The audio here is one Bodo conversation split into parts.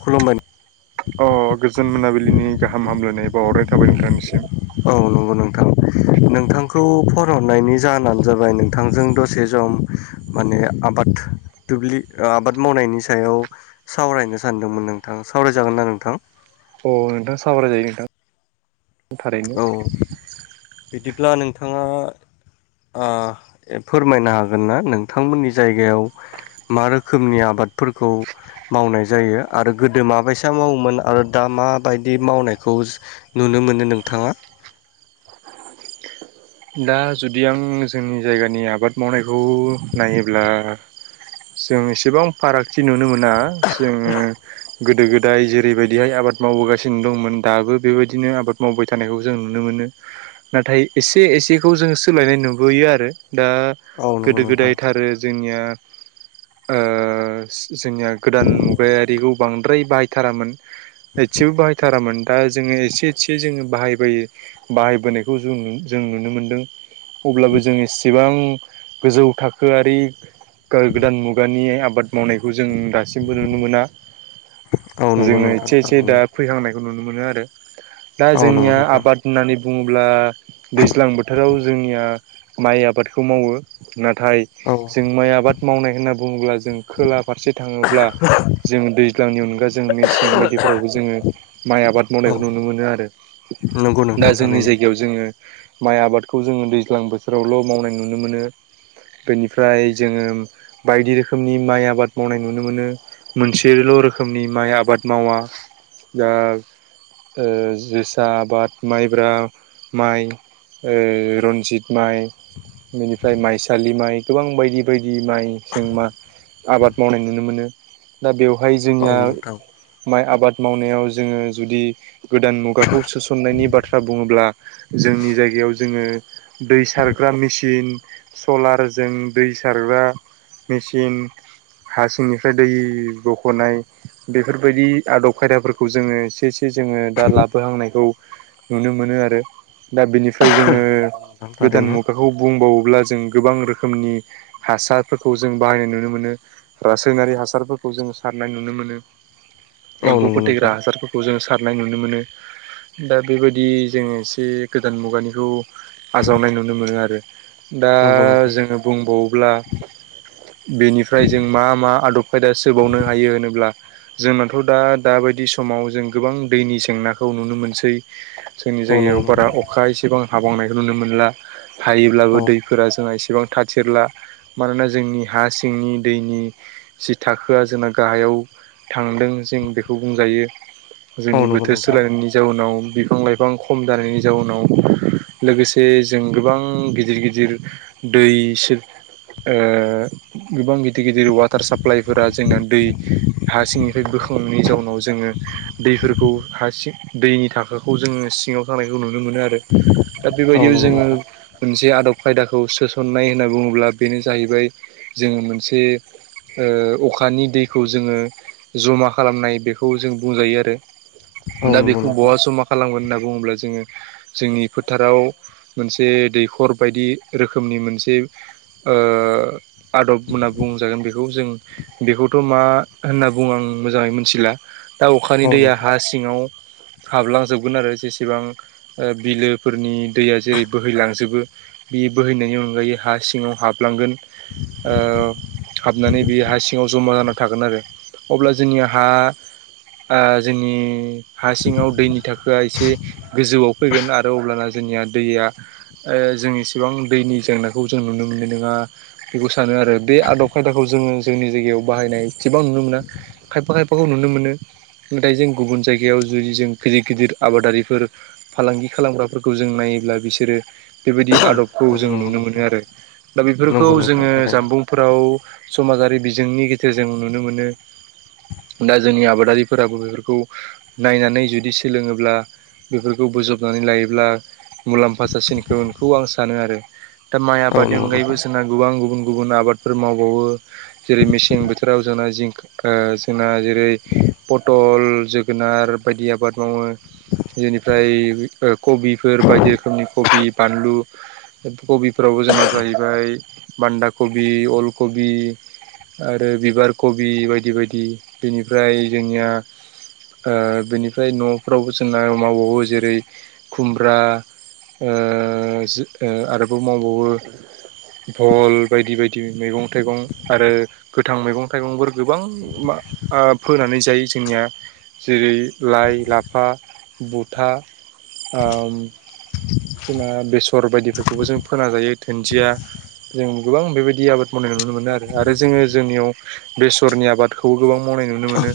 खुलुमबाय अ गोजोन मोनाबिलिनि गाहाम हामलायनाय बााहरनाय थाबाय नोंथांनिसिम औ नोंगौ नोंथां नोंथांखौ फन हरनायनि जाहोनानो जाबाय नोंथांजों दसे ज हम माने आबाद दुब्लि आबाद मावनायनि सायाव सावरायनो सान होनदोंमोन नोंथां सावरायजागोन ना नोंथां? अ नोंथां सावरायजायो नोंथां। थारैनो औ बिदिब्ला नोंथाङा आ फोरमायनो हागोन ना नोंथांमोननि जायगायाव मा रोखोमनि आबादफोरखौ मावनाय जायो आरो गोदो माबायसा मावोमोन आरो दा माबायदि मावनायखौ नुन नो मोनो नोंथाङा। दा जुदि आं जोंनि जायगानि आबाद मावनायखौ नायोब्ला जों इसिबां फारागथि नुनो मोना जोङो गोदो गोदाय जेरैबायदिहाय आबाद मावबोगासिनो दं मोन दाबो बे बायदिनो आबाद मावनायखौ जों नुनो मोनो नाथाय एस ए एसेखौ जों सोलायनाय नुबोयो आरो दा औ नंगौ गोदो नोंथां गोदायथारो जोंनिया ओ जोंनिया गोदान मुगायारिखौ बांद्राय बाहायथारामोन एच्सेबो बाहायथारामोन। दा जोङो एसे एसे जोङो बाहायबोयो बाहायबोनायखौ जों जों नुनो मोनदों। अब्लाबो जों एससेबां गोजौ थाखो आरि [unintelligible] गोदान मुगानि आबाद मावनायखौ जों दासिमबो नुनो मोना औ नंगौ जोङो नोंथां इच्से इच्से दा थारैनो फैहांनाय नुनो मोनो आरो दा औ नंगौ जोंनिया नोंथां आबाद होननानै बुङोब्ला दैज्लां बोथोराव जोंनिया माइ आबादखौ मावो। नाथाय औ जों माइ आबाद मावनाय होनना बुङोब्ला जों खोला फारसे थाङोब्ला जों दैज्लांनि अनगा जों मेसें बायदिफोरावबो जोङो माइ आबाद औ मावनायखौ नुनो मोनो आरो [unintelligible] दा जोंनि थारैनो जायगायाव जोङो माइ आबादखौ जोङो दैज्लां बोथोरावल' मावनाय नुनो मोनो बेनिफ्राय जोङो बायदि रोखोमनि माइ आबाद मावनाय नुनो मोनो मोनसेल' बो रोखोमनि माइ आबाद मावा दा ओ जोसा आबाद माइब्रा माइ ओ रन्जिथ माइ बेनिफ्राय माइसालि माइ गोबां बायदि बायदि माइ जों मा आबाद मावनाय नुनो मोनो दा बेवहाय औ जोंनिया नोंथां माइ आबाद मावनायाव जोङो जुदि गोदान मुगाखौ सोसननायनि बाथ्रा बुङोब्ला जोंनि जायगायाव जोङो दै सारग्रा मिसिन सलारजों दै सारग्रा मिसिन हा सिंनिफ्राय दै बख'नाय बेफोरबायदि आदब खायदाफोरखौ जोङो इसे इसे जोङो दा लाबोहांनायखौ नुनो मोनो आरो दा बिनि फ्राय जोङो नोंथां गोदान थारैनो मुगाखौ बुंबावोब्ला जों गोबां रोखोमनि हासारफोरखौ जों बाहायनाय नुनो मोनो। ओ रासायनारि हासारफोरखौ जों सारनाय नुनो मोनो। औ एम्फौ नंगौ फोथैग्रा नोंथां हासारफोरखौ जों सार नाय नुनो मोनो। दा बेबायदि जोङो एसे गोदान मुगानिखौ आजावनाय नुनो मोनो आरो। दा नंगौ नोंथां जोङो बुंबावोब्ला बेनिफ्राय जों मा मा आदब खायदा सोबावनो हायो होनोब्ला जोंनाथ' दा दाबायदि समाव जों गोबां दैनि जेंनाखौ नुनो मोनसै। जोंनि औ जायगायाव नंगौ बारा नोंथां अ एसेबां हाबावनायखौ नुनो मोनला। हायोब्लाबो औ दैफोरा जोंहा एसे सेबां थाथिरला। मानोना जोंनि हा सिंनि दैनि जि थाखोआ जोंना गाहायाव थांदों जों बेखौ बुंजायो। औ जोंनि नंगौ बोथोर नोंथां सोलायनायनि जाउनाव बिफां लाइफां खम जानायनि जाउनाव लोगोसे जों गोबां गिदिर गिदिर दै सोर ओ गोबां गिदिर गिदिर वाटार साप्लाइफोरा जोंना दै हा सिंनिफ्राय बो खुंनि जाउनाव जोङो दैफोरखौ हासिं दैनि थाखोखौ जोङो सिङाव थानाय नुनो मोनो आरो। दा औ बेबायदियाव नंगौ जोङो नोंथां मोनसे आदब खायदाखौ सोसननाय होनना बुङोब्ला बेनो जाहैबाय जोङो मोनसे ओ अखानि दैखौ जोङो जमा खालामनाय बेखौ जों बुंजायो आरो। औ दा नंगौ बेखौ नोंथां बहा जमा खालामगोन होनना बुङोब्ला जोङो जोंनि फोथाराव मोनसे दैखर बायदि रोखोमनि मोनसे ओ आदब होनना बुंजागोन बे खौ जों। बेखौथ' मा होनना बुङो आं मोजाङै मोनथिला। दा औ अखानि दैया नोंथां हा सिङाव हाबलांजोबगोन आरो जेसेबां ओ बिलोफोरनि दैया जेरै बोहैलांजोबो बि बोहैनायनि अनगायै हा सिङाव हाबलांगोन। ओ हाबनानै बेयो हा सिङाव जमा जाना थागोन आरो। अब्ला जोंनि हा आ जोंनि हा सिङाव दैनि थाखोआ एसे गोजौआव फैगोन आरो अब्लाना जोंनिया दैया ओ जों इसेबां दैनि जेंनाखौ जों नुनो मोननाय नङा बेखौ सानो आरो बे आदब खायदाखौ जोङो जोंनि जायगायाव बाहायनाय एसेबां नुनो मोना, खायफा खायफाखौ नुनो मोनो। नाथाय जों गुबुन जायगायाव जुदि जों गिदिर गिदिर आबादारिफोर फालांगि खालामग्राफोरखौ जों नायोब्ला बिसोरो बेबायदि आदबखौ औ जों नंगौ नुनो मोनो नोंथां आरो। दा बेफोरखौ नंगौ नोंथां जोङो थारैनो जामबुंफोराव समाजारि बि जोंनि गेजेरजों नुनो मोनो। दा जोंनि आबादारिफोराबो बेफोरखौ नायनानै जुदि सोलोङोब्ला बेफोरखौ बोजबनानै लायोब्ला मुलाम्फा जासिनगोनखौ आं सानो आरो। दा माइ औ आबादनि नंगौ अनगायैबो नोंथां सोनां गोबां गुबुन गुबुन आबादफोर मावबावो। जेरै मेसें बोथोराव जोंना जिं ओ जोंना जेरै पथल जोगोनार बायदि आबाद मावो। बेनिफ्राय ओ कबिफोर बायदि रोखोमनि कबि बानलु कबिफ्रावबो जोंना जाहैबाय बान्दा कबि अल कबि आरो बिबार कबि बायदि बायदि बेनिफ्राय जोंनिया ओ बेनिफ्राय नफ्रावबो जोंना मावबावो जेरै खुमब्रा ओ जो ओ आरोबाव मावबावो भल बायदि बायदि मैगं थाइगं आरो गोथां मैगं थाइगंफोर गोबां मा ओ फोनानै जायो जोंनिया जेरै लाइ लाफा बुथा ओम जोंना बेसर बायदिफोरखौबो जों फोना जायो दुन्जिया जों गोबां बेबायदि आबाद मावनाय नुनो मोनो आरो। आरो जोङो जोंनियाव बेसरनि आबादखौबो गोबां मावनाय नुनो मोनो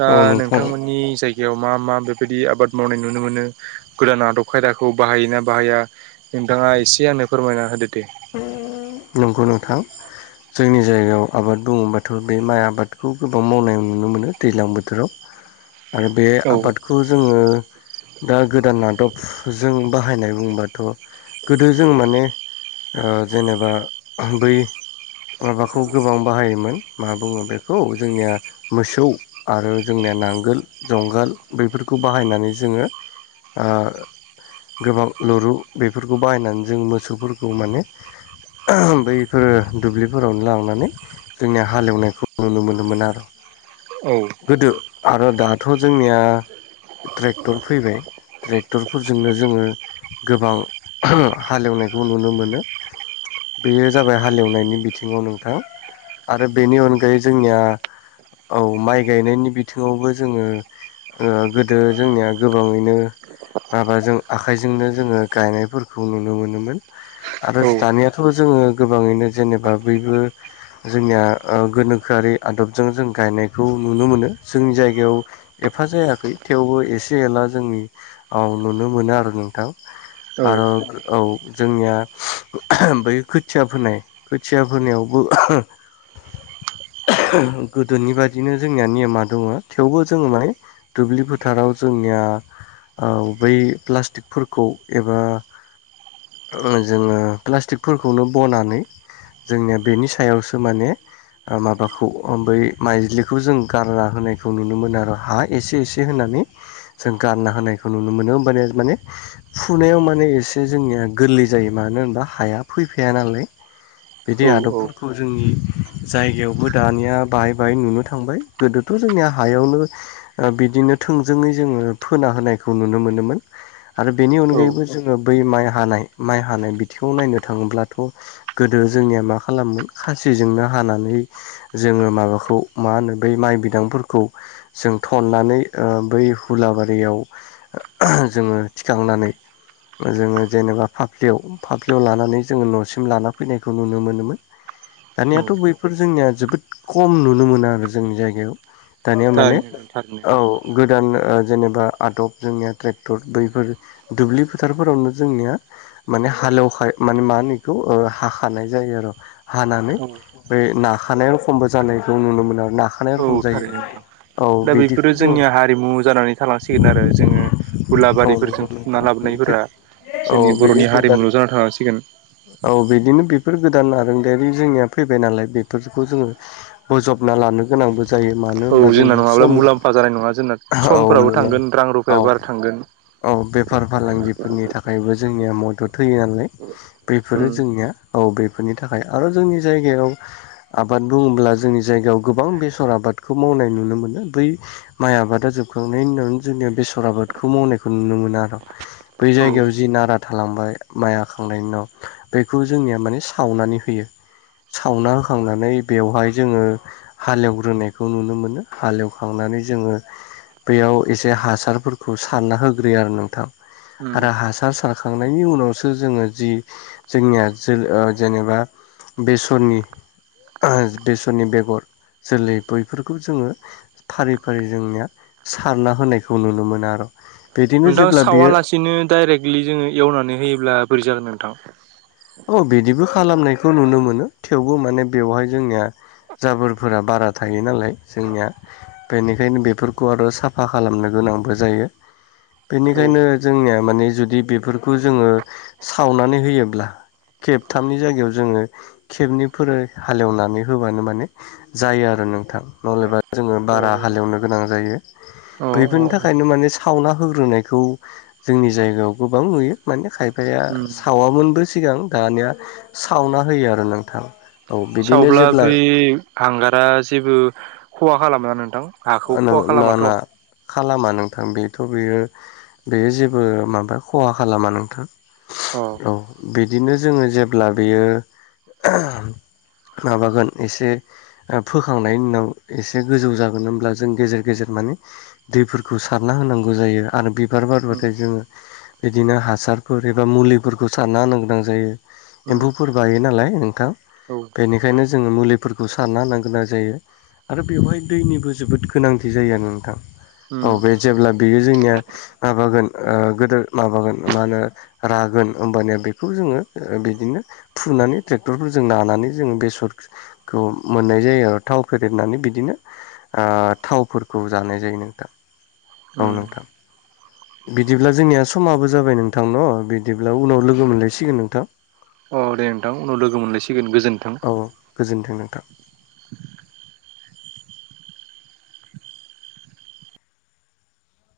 दा औ नोंथां नोंथांमोननि जायगायाव मा मा बेफोरबाय दि आबाद मावनाय नुनो मोनो गोदान आदब खायदाखौ बाहायोना बाहाया नोंथाङा एसे आंनो फोरमायना होदो दे। नोंगौ नोंथां जोंनि जायगायाव आबाद बुङोबाथ' बे माइ आबादखौ गोबां मावनाय नुनो मोनो दैलां बोथोराव [inaudible] आरो बे औ आबादखौ जोङो दा गोदान आदब जों बाहायनाय बुंबाथ' गोदो जों माने ओ जेनेबा बै माबाखौ गोबां बाहायोमोन मा बुङो बेखौ जोंनिया मोसौ आरो जोंनिया नांगोल जुंगाल बेफोरखौ बाहायनानै जोङो आ गोबां लुरु बेफोरखौ बाहायनानै जों मोसौफोरखौ माने बैफोरो दुब्लिफोरावनो लांनानै जोंनिया हालेवनायखौ नुनो मोनोमोन आरो। औ गोदो, आरो दाथ' जोंनिया ट्रेक्टर फैबाय ट्रेक्टरफोरजोंनो जोङो गोबां हालेवनायखौ नुनो मोनो। बेयो जाबाय हालेवनायनि बिथिङाव नोंथां आरो बेनि अनगायै जोंनिया औ माइ गायनायनि बिथिङावबो जोङो ओ गोदो जोंनिया गोबाङैनो माबाजों आखाइजोंनो जोङो गायनायफोरखौ नुनो मोनोमोन आरो औ दानिया जोङो गोबाङैनो जेनेबा बैबो जोंनिया ओ गोनोखोआरि आदबजों जों गा नायखौ नुनो मोनो। जोंनि जायगायाव एफा जायाखै थेवबो एसे एला जोंनि औ नुनो मोनो आरो नोंथां, आरो औ जोंनिया ओमफ्राय खोथिया फोनाय, खोथिया फोनायावबो [inaudible] गोदोनि बायदिनो जोंनिया नेय'मा दङ' थेवबो जोङो माने दुब्लि फोथाराव जों निया ओ बै प्लाष्टिकफोरखौ एबा जोङो प्लास्टिकफोरखौनो बनानै जोंनिया बेनि सायावसो माने ओ माबाखौ ओ बै माइज्लिखौ जों गारना होनायखौ नुनो मोनो आरो हा एसे एसे होना नै जों गारना होनायखौ नुनो मोनो होमबानिया माने फुनायाव माने एसे जोंनिया गोर लै जायो, मानो होनबा हाया फैफाया नालाय बिदि औ आदबफोरखौ जोंनि जायगायावबो दानिया बाहाय बाहाय नुनो थांबाय गोदोथ' जोंनिया हायावनो ओ बि दिनो थोंजोङै जोङो फोना होनायखौ नुनो मोनोमोन आरो बेनि औ अनगायैबो जोङो बै माइ हानाय माइ हानाय बि थिङाव नायनो थाङोब्लाथ' गोदो जोंनिया मा खालामोमोन खासिजोंनो हानानै जोङो माबाखौ मा होनो बै माइ बिदांफोरखौ जों थननानै ओ बै हुलाबारि दयाव जोङो थिखांनानै जोङो जेनेबा फाफ्लियाव फाफ्लियाव लानानै जोङो न'सिम लाना फैनायखौ नुनो मोनोमोन। औ दानियाथ' बैफोर जोंनिया जोबोद खम नुनो मोना आरो जोंनि जायगायाव दानिया माने थारैनो नोंथां औ थारैनो गोदान ओ जेनेबा आदब जोंनिया ट्रेक्टर बैफोर दुब्लि फोथारफोरावनो जोंनिया माने हालेवखाय माने मा होनो इखौ ओ हाखानाय जायो आरो, हानानै औ ओमफाय नाखानायाव एखमबा जानायखौ नुनो मोनो आरो नाखानायाव औ थारैनो नोंथां। दा बेफोरो जोङो जोंनिया हारिमु जानानै थालांसिगोन आरो जोङो औ हुलाबारिफोरजों नंगौ थुना लाबोनाय नोंथां फोरा जोंनि बर'नि हारिमु औ बिदिनो बिदिनो बे बफोर गोदान आरोंदायारि जोंनिया फैबाय नालाय बेफोरखौ जोङो बोजबना लानो गोनांबो जायो मानो औ होनबा जोंना जोंनिया नङाब्ला समनि मुलाम्फा जानाय नङा जोंना औ समफोराबो मुला थांगोन रां औ रुफायाबो आरो थांगोन औ बे बेफार फालांगिफोरनि थाखायबो जोंनिया मदद होयो नालाय उम बेफोरो जोंनिया औ बेफोरनि थाखाय आरो जोंनि जायगायाव आबाद बुङोब्ला जोंनि जायगायाव गोबां बेसर आबाद खौ मावनाय नुनो मोनो बै माइ आबादा जोबखांनायनि उनावनो जोंनिया बेसर आबादखौ मावनायखौ नुनो मोनो आरो बै औ जायगायाव जि नारा थालांबाय माइ हाखांनायनि उनाव बेखौ जोंनिया माने सावनानै होयो सावना होखांनानै बेवहाय जोङो हालेवग्रोनायखौ नुनो मोनो हालेवखांना नानै जोङो बेयाव एसे हासारफोरखौ सारना होग्रोयो आरो नोंथां। उम आरो हासार सारखांनायनि उनावसो जोङो जि जोंनिया जो ओ जेनेबा बेसरनि बेसरनि बेगर जोलै बैफोरखौ जोङो फारि फारि जोंनिया सारना होनायखौ नुनो मोनो आरो। बिदिनो नोंथां जेब्ला बियो सावालासिनो डाइरेक्टलि जोङो एवनानै होयोब्ला बोरै जागोन नोंथां। औ बिदिबो खालामनायखौ नुनो मोनो थेवबो माने बेवहाय जोंनिया जाबोरफोरा बारा थायो नालाय जोंनिया बेनिखायनो बेफोरखौ आरो साफा खालामनो गोन नांबो जायो। औ बेनिखायनो जोंनिया माने जुदि बेफोरखौ जोङो सावनानै होयोब्ला खेबथामनि जायगायाव जोङो खेबनैफोर हालेवनानै होबानो माने जायो आर आरो नोंथां नहलेबा जोङो औ बारा हालेवनो गोनां जायो। अ अ बैफोरनि थाखायनो माने सावना होग्रोनायखौ जोंनि जायगायाव गोबां नुयो माने खायफाया। ओ उम सावामोनबो सिगां दानिया सावना होयो आरो नोंथां। औ बिदिनो सावब्ला जेब्ला बै हांगारा जेबो खहा खालामा नोंथां। हाखौ ना खहा खालामाथ। ना खालामा नोंथां बेथ' बेयो बेयो जेबो माबा खहा खालामा नोंथां। अ औ बिदिनो जोङो जेब्ला बियो माबागोन एसे फोखांनायनि उनाव एसे गोजौ जागोन होन ब्ला जों गेजेर गेजेर माने दैफोरखौ सारना होनांगौ जायो आरो बिबार उम बारबाथाय जों बिदिनो हासारफोर एबा मुलिफोरखौ सारना होनो गोनां जायो। उम एम्फौफोर बायो नालाय नोंथां। औ बेनिखायनो जोङो मुलिफोरखौ सारना होनो गोनां जायो आरो बेवहाय दैनिबो जोबोद गोनांथि जायो आरो नोंथां। औ उम बे जेब्ला बेयो जोंनिया माबागोन ओ गोदो माबागोन मा होनो रा गोन होमबानिया बेखौ जोङो बिदिनो फुनानै ट्रेक्टरफोरजों नानानै जोङो बेसर खौ मोननाय जायो आरो थाव फेदेरनानै बिदिनो ओ थावफोरखौ जानाय जायो नोंथां औ उम नोंथां। बिदिब्ला जोंनिया समाबो जाबाय नोंथां न' बिदिब्ला उनाव लोगो मोनलायसिगोन नोंथां। अ दे नोंथां उनाव लोगो मोनलायसिगोन गोजोन्थों। औ गोजोन्थों नोंथां